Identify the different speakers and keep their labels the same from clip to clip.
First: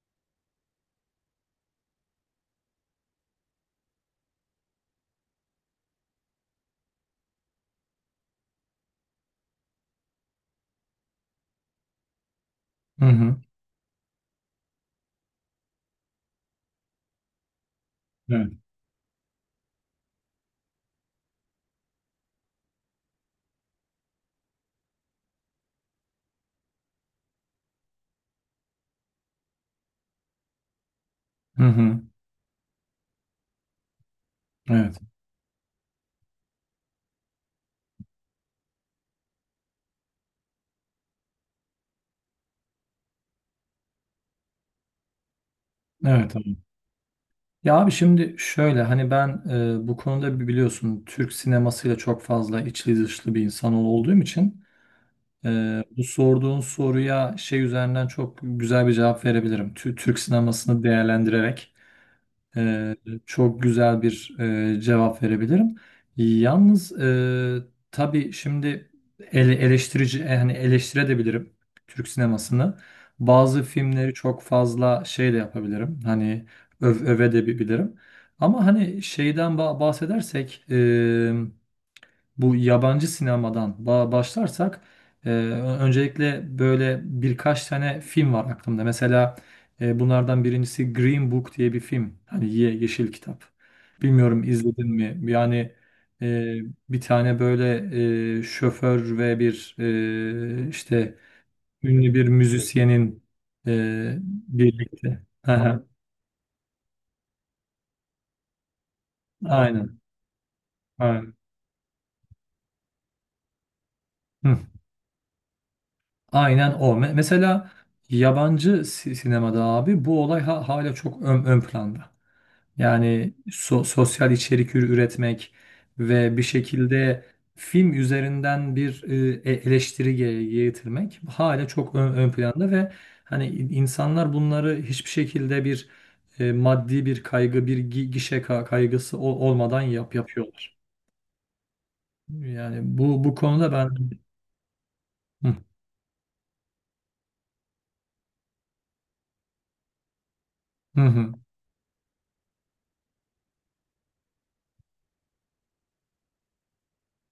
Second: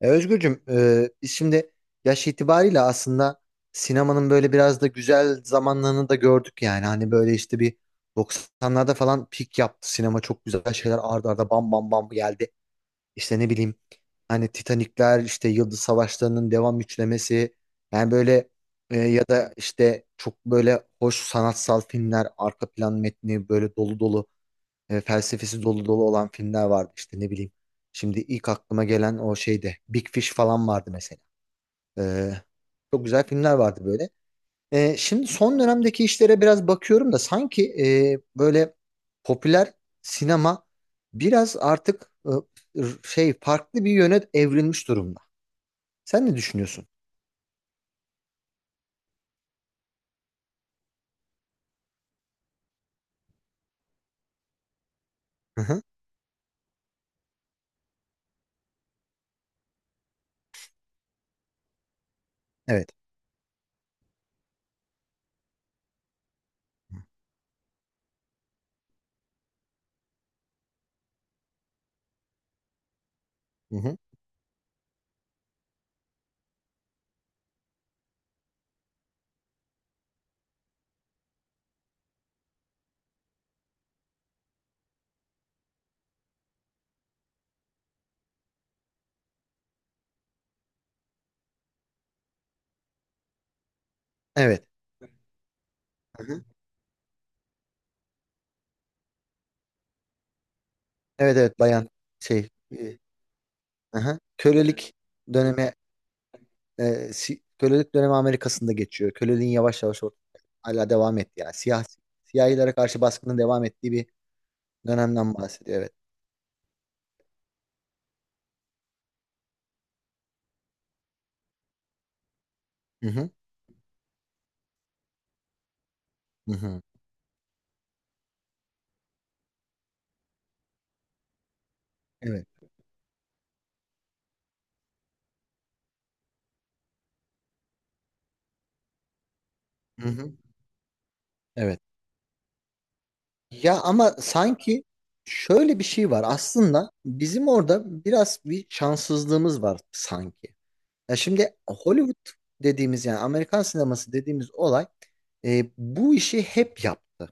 Speaker 1: E, Özgürcüm, biz şimdi yaş itibariyle aslında sinemanın böyle biraz da güzel zamanlarını da gördük yani. Hani böyle işte bir doksanlarda falan pik yaptı. Sinema çok güzel şeyler ardarda arda bam bam bam geldi.
Speaker 2: Hı hı.
Speaker 1: İşte ne bileyim hani Titanikler, işte Yıldız Savaşları'nın devam üçlemesi. Yani böyle
Speaker 2: Evet.
Speaker 1: ya da işte çok böyle hoş sanatsal filmler, arka plan metni böyle dolu dolu, felsefesi dolu dolu olan filmler vardı işte ne bileyim. Şimdi ilk aklıma gelen o şeyde Big Fish falan vardı mesela.
Speaker 2: Hı hı.
Speaker 1: E, çok güzel filmler vardı böyle.
Speaker 2: Evet.
Speaker 1: E, şimdi son dönemdeki işlere biraz bakıyorum da sanki böyle popüler sinema biraz artık e, şey farklı bir yöne evrilmiş durumda. Sen ne
Speaker 2: Evet abi.
Speaker 1: düşünüyorsun?
Speaker 2: Ya abi şimdi şöyle hani ben bu konuda biliyorsun Türk sinemasıyla çok fazla içli dışlı bir insan olduğum için
Speaker 1: Hı
Speaker 2: e,
Speaker 1: hı.
Speaker 2: bu sorduğun soruya şey üzerinden çok güzel bir cevap verebilirim. Türk sinemasını değerlendirerek.
Speaker 1: Evet.
Speaker 2: Ee, Çok güzel bir cevap verebilirim. Yalnız tabii şimdi eleştirici yani eleştirebilirim Türk sinemasını. Bazı
Speaker 1: Hı hı.
Speaker 2: filmleri çok fazla şey de yapabilirim. Hani öve de bilirim. Ama hani şeyden bahsedersek bu yabancı sinemadan başlarsak, öncelikle böyle birkaç tane film var aklımda. Mesela bunlardan birincisi Green Book diye bir film. Hani yeşil kitap. Bilmiyorum
Speaker 1: Evet.
Speaker 2: izledin mi? Yani
Speaker 1: Hı hı.
Speaker 2: e, bir tane böyle şoför ve bir işte
Speaker 1: Evet evet, bayan
Speaker 2: ünlü bir
Speaker 1: şey,
Speaker 2: müzisyenin
Speaker 1: hı
Speaker 2: e,
Speaker 1: hı. Kölelik
Speaker 2: birlikte.
Speaker 1: dönemi, kölelik dönemi Amerika'sında geçiyor. Köleliğin yavaş
Speaker 2: Aynen.
Speaker 1: yavaş ortaya hala devam
Speaker 2: Aynen.
Speaker 1: etti yani. Siyahilere karşı baskının devam ettiği bir dönemden bahsediyor, evet.
Speaker 2: Aynen o. Mesela yabancı sinemada abi bu olay hala çok ön planda.
Speaker 1: Hı hı.
Speaker 2: Yani sosyal içerik üretmek ve bir
Speaker 1: Hı hı.
Speaker 2: şekilde film üzerinden bir eleştiri getirmek hala çok ön
Speaker 1: Evet.
Speaker 2: planda ve hani insanlar bunları hiçbir şekilde bir maddi bir kaygı, bir gişe kaygısı olmadan
Speaker 1: Hı hı.
Speaker 2: yapıyorlar.
Speaker 1: Evet.
Speaker 2: Yani bu konuda
Speaker 1: Ya
Speaker 2: ben.
Speaker 1: ama sanki
Speaker 2: Hı
Speaker 1: şöyle bir şey var. Aslında bizim orada biraz bir şanssızlığımız var sanki.
Speaker 2: hı
Speaker 1: Ya
Speaker 2: hı
Speaker 1: şimdi Hollywood dediğimiz, yani Amerikan sineması dediğimiz olay, bu işi hep yaptı.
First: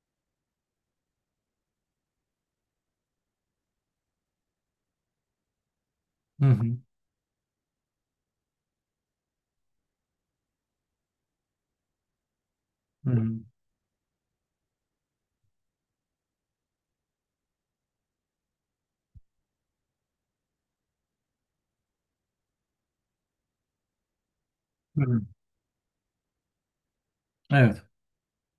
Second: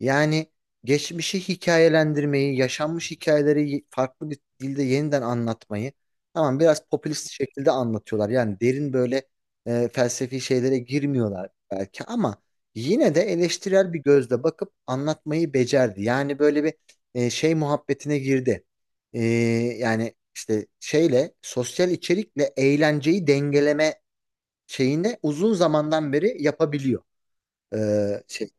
Speaker 1: Yani geçmişi hikayelendirmeyi, yaşanmış hikayeleri farklı bir dilde yeniden anlatmayı,
Speaker 2: hı
Speaker 1: tamam
Speaker 2: hı.
Speaker 1: biraz popülist şekilde anlatıyorlar. Yani derin böyle felsefi şeylere girmiyorlar belki ama yine de eleştirel bir gözle bakıp anlatmayı becerdi. Yani böyle bir şey muhabbetine girdi. E, yani işte şeyle, sosyal içerikle eğlenceyi dengeleme
Speaker 2: Hı
Speaker 1: şeyini
Speaker 2: hı.
Speaker 1: uzun zamandan beri yapabiliyor. E,
Speaker 2: Evet.
Speaker 1: şey,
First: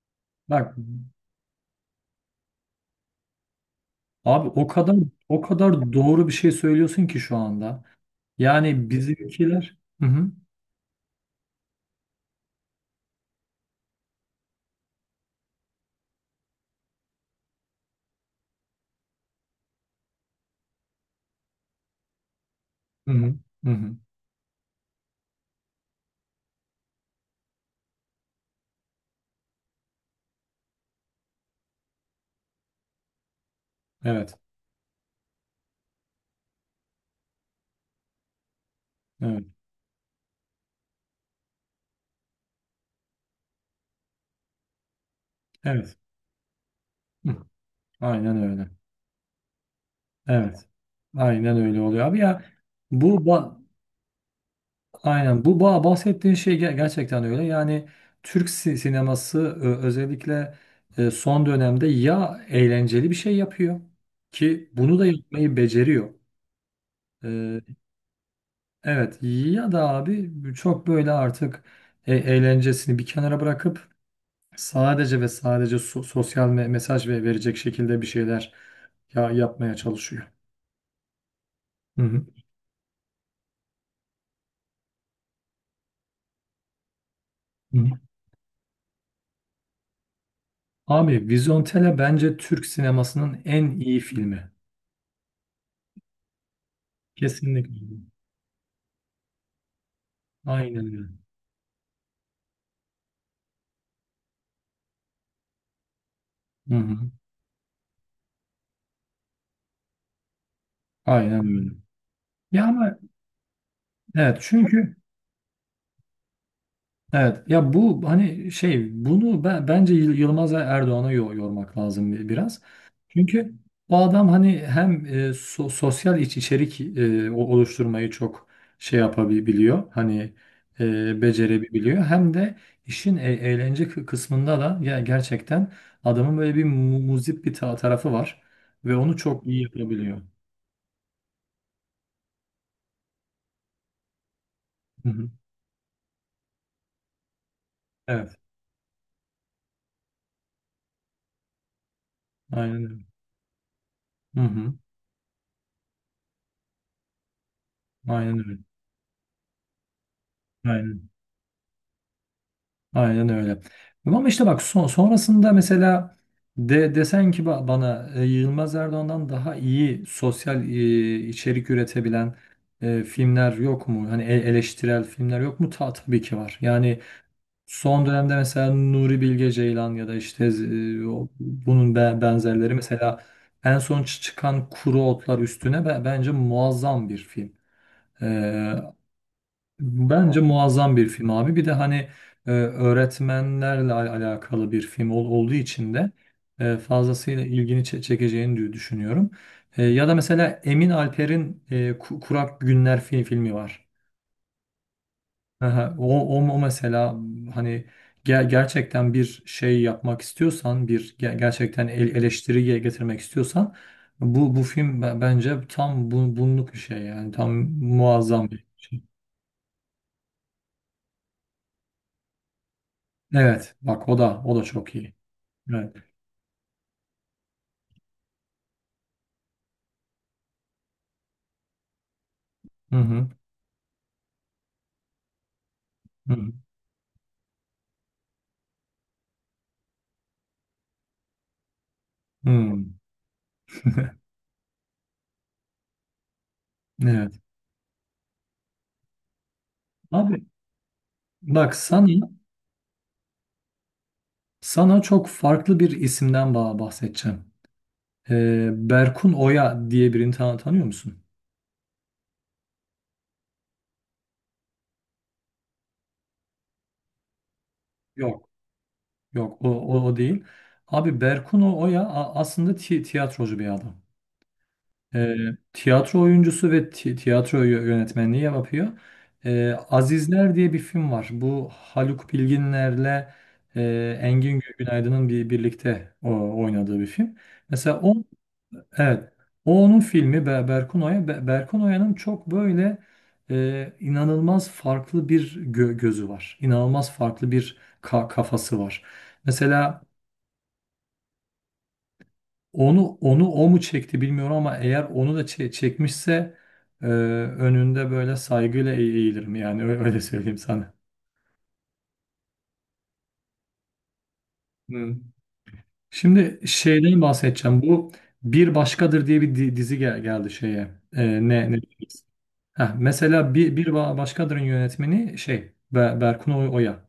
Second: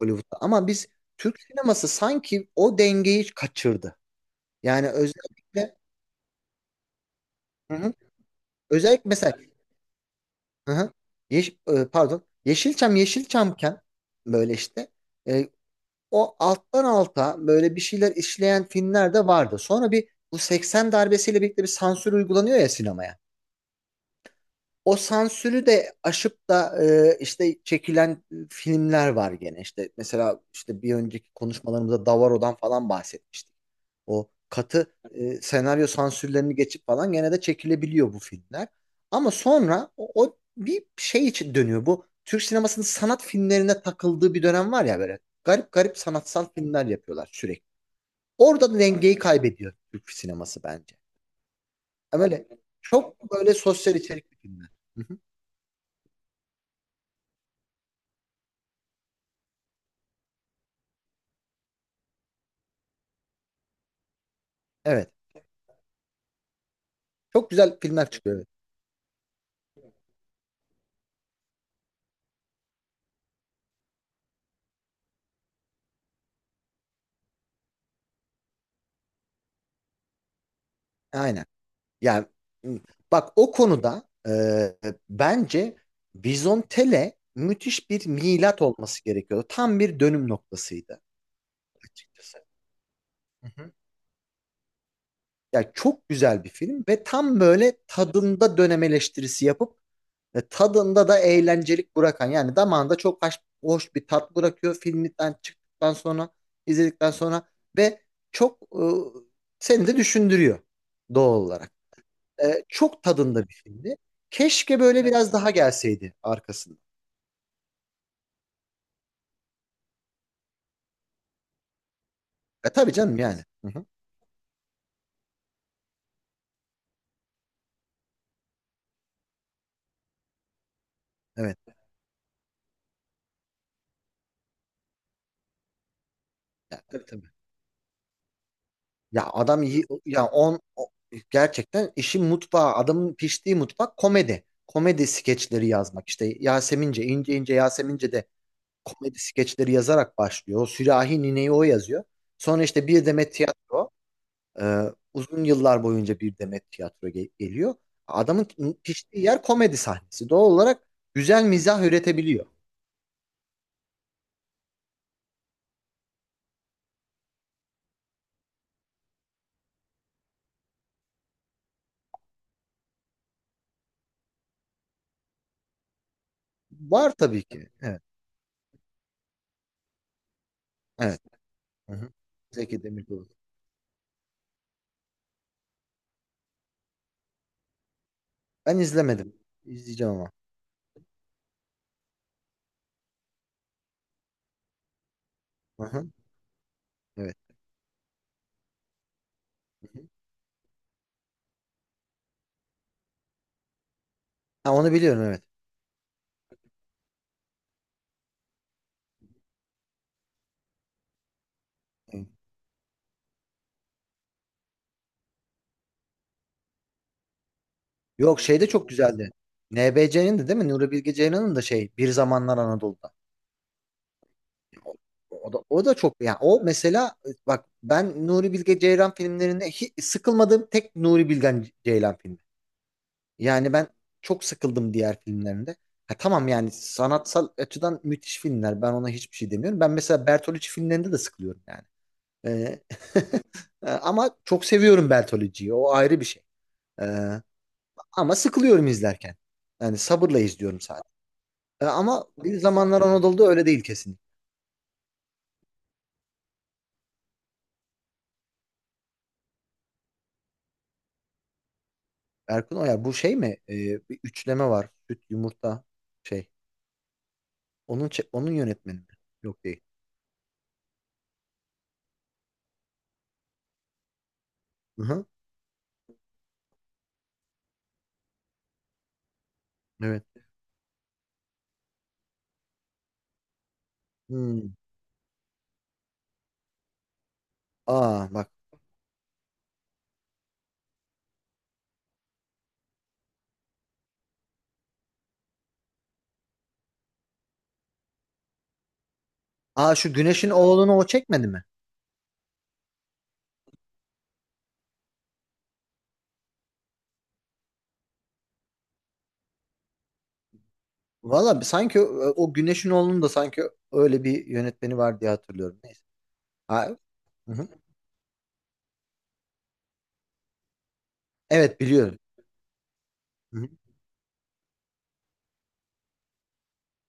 Speaker 1: Hollywood'da. Ama
Speaker 2: Bak
Speaker 1: biz Türk sineması sanki o dengeyi kaçırdı.
Speaker 2: abi o
Speaker 1: Yani
Speaker 2: kadar o
Speaker 1: özellikle,
Speaker 2: kadar doğru bir şey söylüyorsun ki şu
Speaker 1: hı
Speaker 2: anda.
Speaker 1: hı,
Speaker 2: Yani
Speaker 1: özellikle mesela,
Speaker 2: bizimkiler. Hı hı,
Speaker 1: hı hı, pardon, Yeşilçamken böyle işte e, o alttan alta böyle bir şeyler işleyen filmler de vardı. Sonra bir bu 80 darbesiyle birlikte bir sansür uygulanıyor ya
Speaker 2: hı
Speaker 1: sinemaya.
Speaker 2: hı, hı hı.
Speaker 1: O sansürü de aşıp da işte çekilen filmler var gene. İşte mesela işte bir önceki konuşmalarımızda Davaro'dan falan bahsetmiştik. O
Speaker 2: Evet.
Speaker 1: katı senaryo sansürlerini geçip falan gene de çekilebiliyor bu filmler. Ama
Speaker 2: Evet.
Speaker 1: sonra o bir şey için dönüyor. Bu Türk sinemasının sanat filmlerine takıldığı bir dönem var ya böyle. Garip
Speaker 2: Evet.
Speaker 1: garip sanatsal filmler yapıyorlar
Speaker 2: Hı.
Speaker 1: sürekli.
Speaker 2: Aynen öyle.
Speaker 1: Orada da dengeyi kaybediyor Türk sineması
Speaker 2: Evet.
Speaker 1: bence.
Speaker 2: Aynen öyle oluyor abi
Speaker 1: E
Speaker 2: ya.
Speaker 1: böyle,
Speaker 2: Bu
Speaker 1: çok böyle
Speaker 2: ba-
Speaker 1: sosyal içerikli filmler. Hı hı.
Speaker 2: aynen bu bahsettiğin şey gerçekten öyle. Yani Türk sineması özellikle son dönemde ya eğlenceli bir şey yapıyor ki bunu da
Speaker 1: Evet.
Speaker 2: yapmayı beceriyor.
Speaker 1: Çok
Speaker 2: E,
Speaker 1: güzel filmler çıkıyor. Evet.
Speaker 2: Evet ya da abi çok böyle artık eğlencesini bir kenara bırakıp sadece ve sadece sosyal mesaj ve verecek şekilde bir şeyler yapmaya çalışıyor.
Speaker 1: Aynen.
Speaker 2: Hı hı.
Speaker 1: Yani, m, bak o konuda, e, bence Vizontele
Speaker 2: Hı hı.
Speaker 1: müthiş bir milat olması gerekiyordu. Tam bir dönüm noktasıydı
Speaker 2: Abi Vizontele bence
Speaker 1: açıkçası.
Speaker 2: Türk sinemasının
Speaker 1: Hı
Speaker 2: en
Speaker 1: hı.
Speaker 2: iyi filmi.
Speaker 1: Yani çok güzel bir film ve tam böyle
Speaker 2: Kesinlikle.
Speaker 1: tadında dönem eleştirisi yapıp
Speaker 2: Aynen
Speaker 1: tadında
Speaker 2: öyle.
Speaker 1: da eğlencelik bırakan, yani damağında çok hoş, hoş bir tat bırakıyor filmden çıktıktan sonra,
Speaker 2: Hı hı.
Speaker 1: izledikten sonra, ve çok seni de düşündürüyor doğal
Speaker 2: Aynen öyle.
Speaker 1: olarak. E,
Speaker 2: Ya ama
Speaker 1: çok tadında bir filmdi.
Speaker 2: evet
Speaker 1: Keşke
Speaker 2: çünkü
Speaker 1: böyle biraz daha gelseydi arkasında.
Speaker 2: evet ya bu hani şey bunu ben, bence Yılmaz Erdoğan'a yormak lazım biraz.
Speaker 1: E tabii canım yani.
Speaker 2: Çünkü
Speaker 1: Hı hı.
Speaker 2: o adam hani hem sosyal içerik, oluşturmayı çok şey yapabiliyor. Hani
Speaker 1: Evet.
Speaker 2: becerebiliyor. Hem de işin eğlence kısmında da ya gerçekten adamın böyle bir
Speaker 1: Ya, tabii tabii.
Speaker 2: muzip bir tarafı var ve onu
Speaker 1: Ya
Speaker 2: çok iyi
Speaker 1: adam iyi
Speaker 2: yapabiliyor.
Speaker 1: ya, gerçekten işin mutfağı, adamın piştiği mutfak komedi. Komedi
Speaker 2: Hı hı.
Speaker 1: skeçleri yazmak, işte Yasemince, ince ince Yasemince de
Speaker 2: Evet.
Speaker 1: komedi skeçleri yazarak başlıyor. O sürahi nineyi o yazıyor. Sonra
Speaker 2: Aynen
Speaker 1: işte
Speaker 2: öyle.
Speaker 1: bir demet tiyatro.
Speaker 2: Hı hı.
Speaker 1: Ee, uzun yıllar boyunca bir demet tiyatro geliyor.
Speaker 2: Aynen
Speaker 1: Adamın
Speaker 2: öyle.
Speaker 1: piştiği yer komedi sahnesi. Doğal olarak
Speaker 2: Aynen.
Speaker 1: güzel mizah üretebiliyor.
Speaker 2: Aynen öyle. Ama işte bak sonrasında mesela desen ki bana, Yılmaz Erdoğan'dan daha iyi sosyal içerik üretebilen filmler yok mu? Hani eleştirel filmler yok mu? Tabii ki var. Yani
Speaker 1: Var tabii ki. Evet.
Speaker 2: son dönemde mesela Nuri Bilge Ceylan ya da işte,
Speaker 1: Evet. Hı
Speaker 2: bunun
Speaker 1: hı.
Speaker 2: benzerleri,
Speaker 1: Zeki
Speaker 2: mesela
Speaker 1: Demirkubuz.
Speaker 2: en son çıkan Kuru Otlar Üstüne bence muazzam bir film. E,
Speaker 1: Ben izlemedim. İzleyeceğim ama.
Speaker 2: Bence muazzam bir film abi. Bir de hani öğretmenlerle alakalı bir film olduğu
Speaker 1: Hı
Speaker 2: için
Speaker 1: hı.
Speaker 2: de
Speaker 1: Evet.
Speaker 2: fazlasıyla ilgini çekeceğini düşünüyorum.
Speaker 1: Hı hı.
Speaker 2: Ya da mesela Emin Alper'in Kurak Günler filmi var.
Speaker 1: Ha, onu biliyorum, evet.
Speaker 2: Aha, o mesela hani gerçekten bir şey yapmak istiyorsan, bir gerçekten
Speaker 1: Hı.
Speaker 2: eleştiriye getirmek istiyorsan bu film bence tam, bunluk bir şey, yani tam
Speaker 1: Yok
Speaker 2: muazzam
Speaker 1: şey,
Speaker 2: bir
Speaker 1: de çok
Speaker 2: şey.
Speaker 1: güzeldi. NBC'nin de değil mi? Nuri Bilge Ceylan'ın da şey, Bir Zamanlar Anadolu'da.
Speaker 2: Evet, bak o da o da çok iyi.
Speaker 1: O, o da
Speaker 2: Evet.
Speaker 1: çok, yani o mesela, bak, ben Nuri Bilge Ceylan filmlerinde hiç sıkılmadığım tek Nuri Bilge Ceylan filmi.
Speaker 2: Hı hı.
Speaker 1: Yani ben çok sıkıldım diğer filmlerinde. Ha,
Speaker 2: Hı
Speaker 1: tamam,
Speaker 2: hı.
Speaker 1: yani sanatsal açıdan müthiş filmler. Ben ona hiçbir şey demiyorum. Ben mesela Bertolucci filmlerinde de sıkılıyorum yani.
Speaker 2: Hı.
Speaker 1: Ee, ama çok seviyorum Bertolucci'yi. O ayrı bir şey. Ee,
Speaker 2: Evet.
Speaker 1: ama sıkılıyorum izlerken. Yani sabırla
Speaker 2: Abi
Speaker 1: izliyorum sadece.
Speaker 2: bak
Speaker 1: Ama Bir Zamanlar Anadolu'da öyle değil kesin.
Speaker 2: sana çok farklı bir isimden bahsedeceğim. Berkun Oya diye birini tanıyor musun?
Speaker 1: Erkun Oya bu şey mi? Bir üçleme var. Süt, yumurta, şey. Onun çe-
Speaker 2: Yok.
Speaker 1: onun yönetmeni mi?
Speaker 2: Yok,
Speaker 1: Yok değil.
Speaker 2: o değil. Abi Berkun Oya aslında tiyatrocu bir adam.
Speaker 1: Hı-hı.
Speaker 2: Ee, Tiyatro oyuncusu ve tiyatro yönetmenliği yapıyor.
Speaker 1: Evet.
Speaker 2: Azizler diye bir film var. Bu Haluk Bilginer'le Engin
Speaker 1: Hmm.
Speaker 2: Günaydın'ın birlikte oynadığı bir film. Mesela o.
Speaker 1: Aa bak.
Speaker 2: Evet. O onun filmi Berkun çok böyle, inanılmaz farklı bir gözü var. İnanılmaz farklı bir kafası var.
Speaker 1: Aa,
Speaker 2: Mesela
Speaker 1: şu Güneş'in oğlunu o çekmedi mi?
Speaker 2: onu o mu çekti bilmiyorum ama eğer onu da çekmişse, önünde böyle saygıyla eğilirim yani öyle söyleyeyim sana.
Speaker 1: Valla sanki o, Güneş'in oğlunun da sanki öyle bir yönetmeni
Speaker 2: Hı.
Speaker 1: var diye hatırlıyorum. Neyse.
Speaker 2: Şimdi
Speaker 1: Ha,
Speaker 2: şeyden
Speaker 1: hı hı.
Speaker 2: bahsedeceğim. Bir Başkadır diye bir dizi geldi şeye. E, ne
Speaker 1: Evet, biliyorum.
Speaker 2: Heh, mesela
Speaker 1: Hı hı.
Speaker 2: bir, ba- başkadır yönetmeni şey Berkun Oya.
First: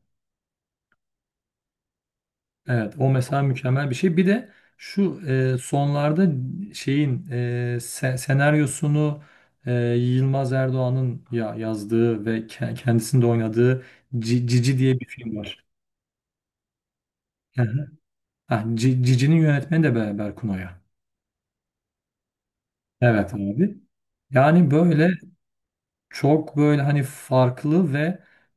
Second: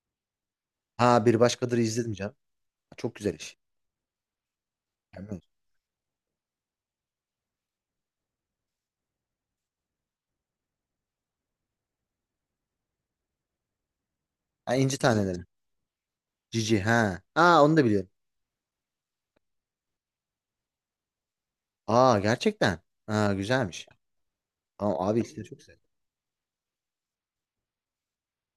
Speaker 1: Ha, bir başkadır izledim canım.
Speaker 2: Evet, o
Speaker 1: Çok güzel
Speaker 2: mesela
Speaker 1: iş.
Speaker 2: mükemmel bir şey. Bir de şu,
Speaker 1: Yani,
Speaker 2: sonlarda şeyin, senaryosunu, e, Yılmaz Erdoğan'ın yazdığı ve kendisinin de oynadığı
Speaker 1: ha,
Speaker 2: Cici
Speaker 1: İnci
Speaker 2: diye bir film
Speaker 1: Taneleri.
Speaker 2: var.
Speaker 1: Cici, ha.
Speaker 2: Hı
Speaker 1: Aa, onu da
Speaker 2: hı.
Speaker 1: biliyorum.
Speaker 2: Ha, Cici'nin yönetmeni de Berkun Oya.
Speaker 1: Aa, gerçekten.
Speaker 2: Evet
Speaker 1: Ha,
Speaker 2: abi.
Speaker 1: güzelmiş.
Speaker 2: Yani
Speaker 1: Ama
Speaker 2: böyle.
Speaker 1: abi işte çok güzel.
Speaker 2: Çok böyle hani farklı ve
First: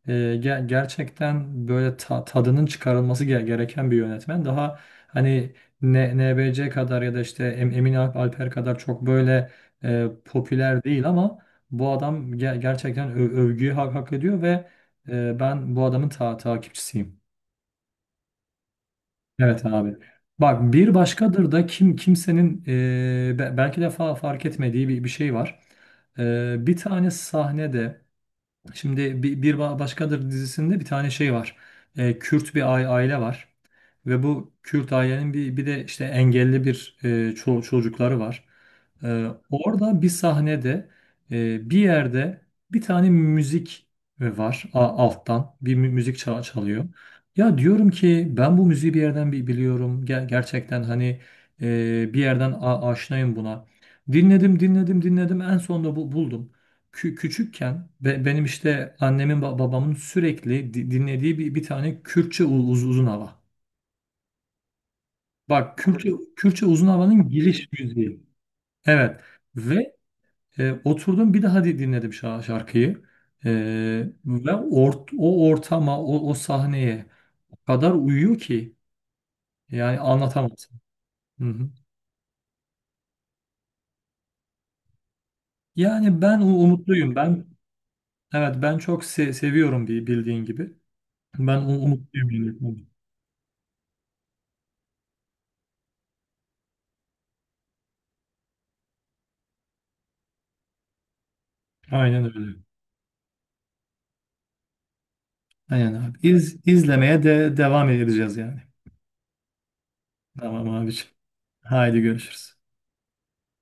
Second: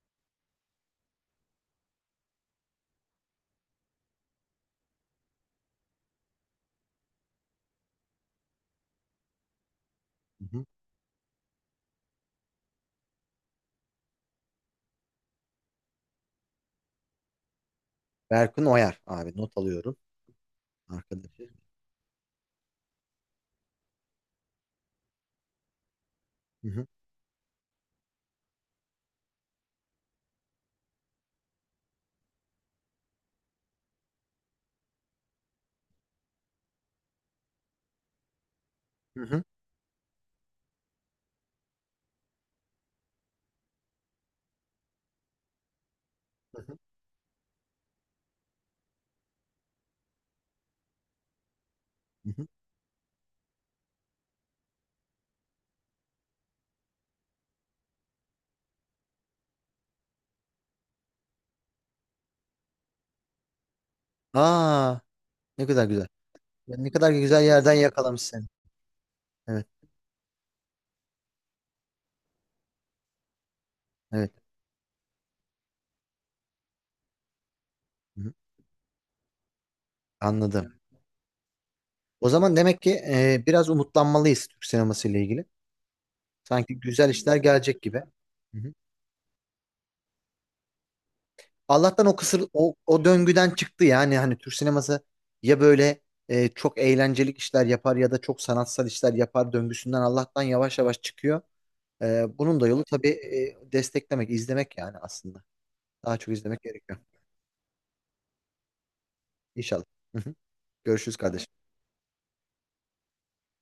Speaker 2: gerçekten böyle tadının çıkarılması gereken bir yönetmen. Daha hani NBC kadar ya da işte Emin Alper kadar çok böyle
Speaker 1: Hı hı.
Speaker 2: popüler değil ama bu adam gerçekten övgüyü hak ediyor ve ben bu adamın takipçisiyim.
Speaker 1: Berkun Oyar abi, not
Speaker 2: Evet abi.
Speaker 1: alıyorum.
Speaker 2: Bak bir
Speaker 1: Arkadaşı.
Speaker 2: başkadır da kimsenin belki de fark etmediği bir şey var. E,
Speaker 1: Hı
Speaker 2: bir
Speaker 1: hı.
Speaker 2: tane sahnede Şimdi Bir Başkadır dizisinde bir tane şey var. Kürt bir aile var. Ve bu Kürt ailenin bir de işte engelli bir çocukları var.
Speaker 1: Hı hı.
Speaker 2: Orada bir sahnede, bir yerde bir tane müzik var alttan. Bir müzik
Speaker 1: Hı hı.
Speaker 2: çalıyor. Ya diyorum ki ben bu müziği bir yerden biliyorum. Gerçekten hani, bir
Speaker 1: Hı hı.
Speaker 2: yerden aşinayım buna. Dinledim, dinledim, dinledim. En sonunda buldum, küçükken benim işte annemin babamın sürekli dinlediği bir tane Kürtçe uzun hava.
Speaker 1: Aa, ne
Speaker 2: Bak
Speaker 1: kadar güzel.
Speaker 2: Kürtçe
Speaker 1: Ya,
Speaker 2: uzun
Speaker 1: ne kadar
Speaker 2: havanın
Speaker 1: güzel
Speaker 2: giriş
Speaker 1: yerden
Speaker 2: müziği.
Speaker 1: yakalamış seni.
Speaker 2: Evet.
Speaker 1: Evet
Speaker 2: Ve oturdum bir daha dinledim şarkıyı. E,
Speaker 1: evet.
Speaker 2: ve o ortama, o sahneye o kadar
Speaker 1: Hı hı.
Speaker 2: uyuyor ki yani
Speaker 1: Anladım.
Speaker 2: anlatamazsın. Hı hı.
Speaker 1: O zaman demek ki, biraz umutlanmalıyız Türk sineması ile ilgili.
Speaker 2: Yani ben
Speaker 1: Sanki güzel
Speaker 2: umutluyum.
Speaker 1: işler
Speaker 2: Ben,
Speaker 1: gelecek gibi.
Speaker 2: evet,
Speaker 1: Hı hı.
Speaker 2: ben çok seviyorum bildiğin gibi. Ben u-
Speaker 1: Allah'tan o
Speaker 2: umutluyum.
Speaker 1: kısır, o,
Speaker 2: yani.
Speaker 1: o döngüden çıktı yani, hani Türk sineması ya böyle çok eğlencelik işler yapar ya da çok sanatsal işler yapar döngüsünden, Allah'tan yavaş yavaş çıkıyor.
Speaker 2: Aynen
Speaker 1: E,
Speaker 2: öyle.
Speaker 1: bunun da yolu tabii desteklemek, izlemek yani aslında.
Speaker 2: Aynen
Speaker 1: Daha
Speaker 2: abi.
Speaker 1: çok
Speaker 2: İz,
Speaker 1: izlemek gerekiyor.
Speaker 2: izlemeye de devam edeceğiz yani.
Speaker 1: İnşallah. Hı hı.
Speaker 2: Tamam abiciğim.
Speaker 1: Görüşürüz kardeşim.
Speaker 2: Haydi görüşürüz.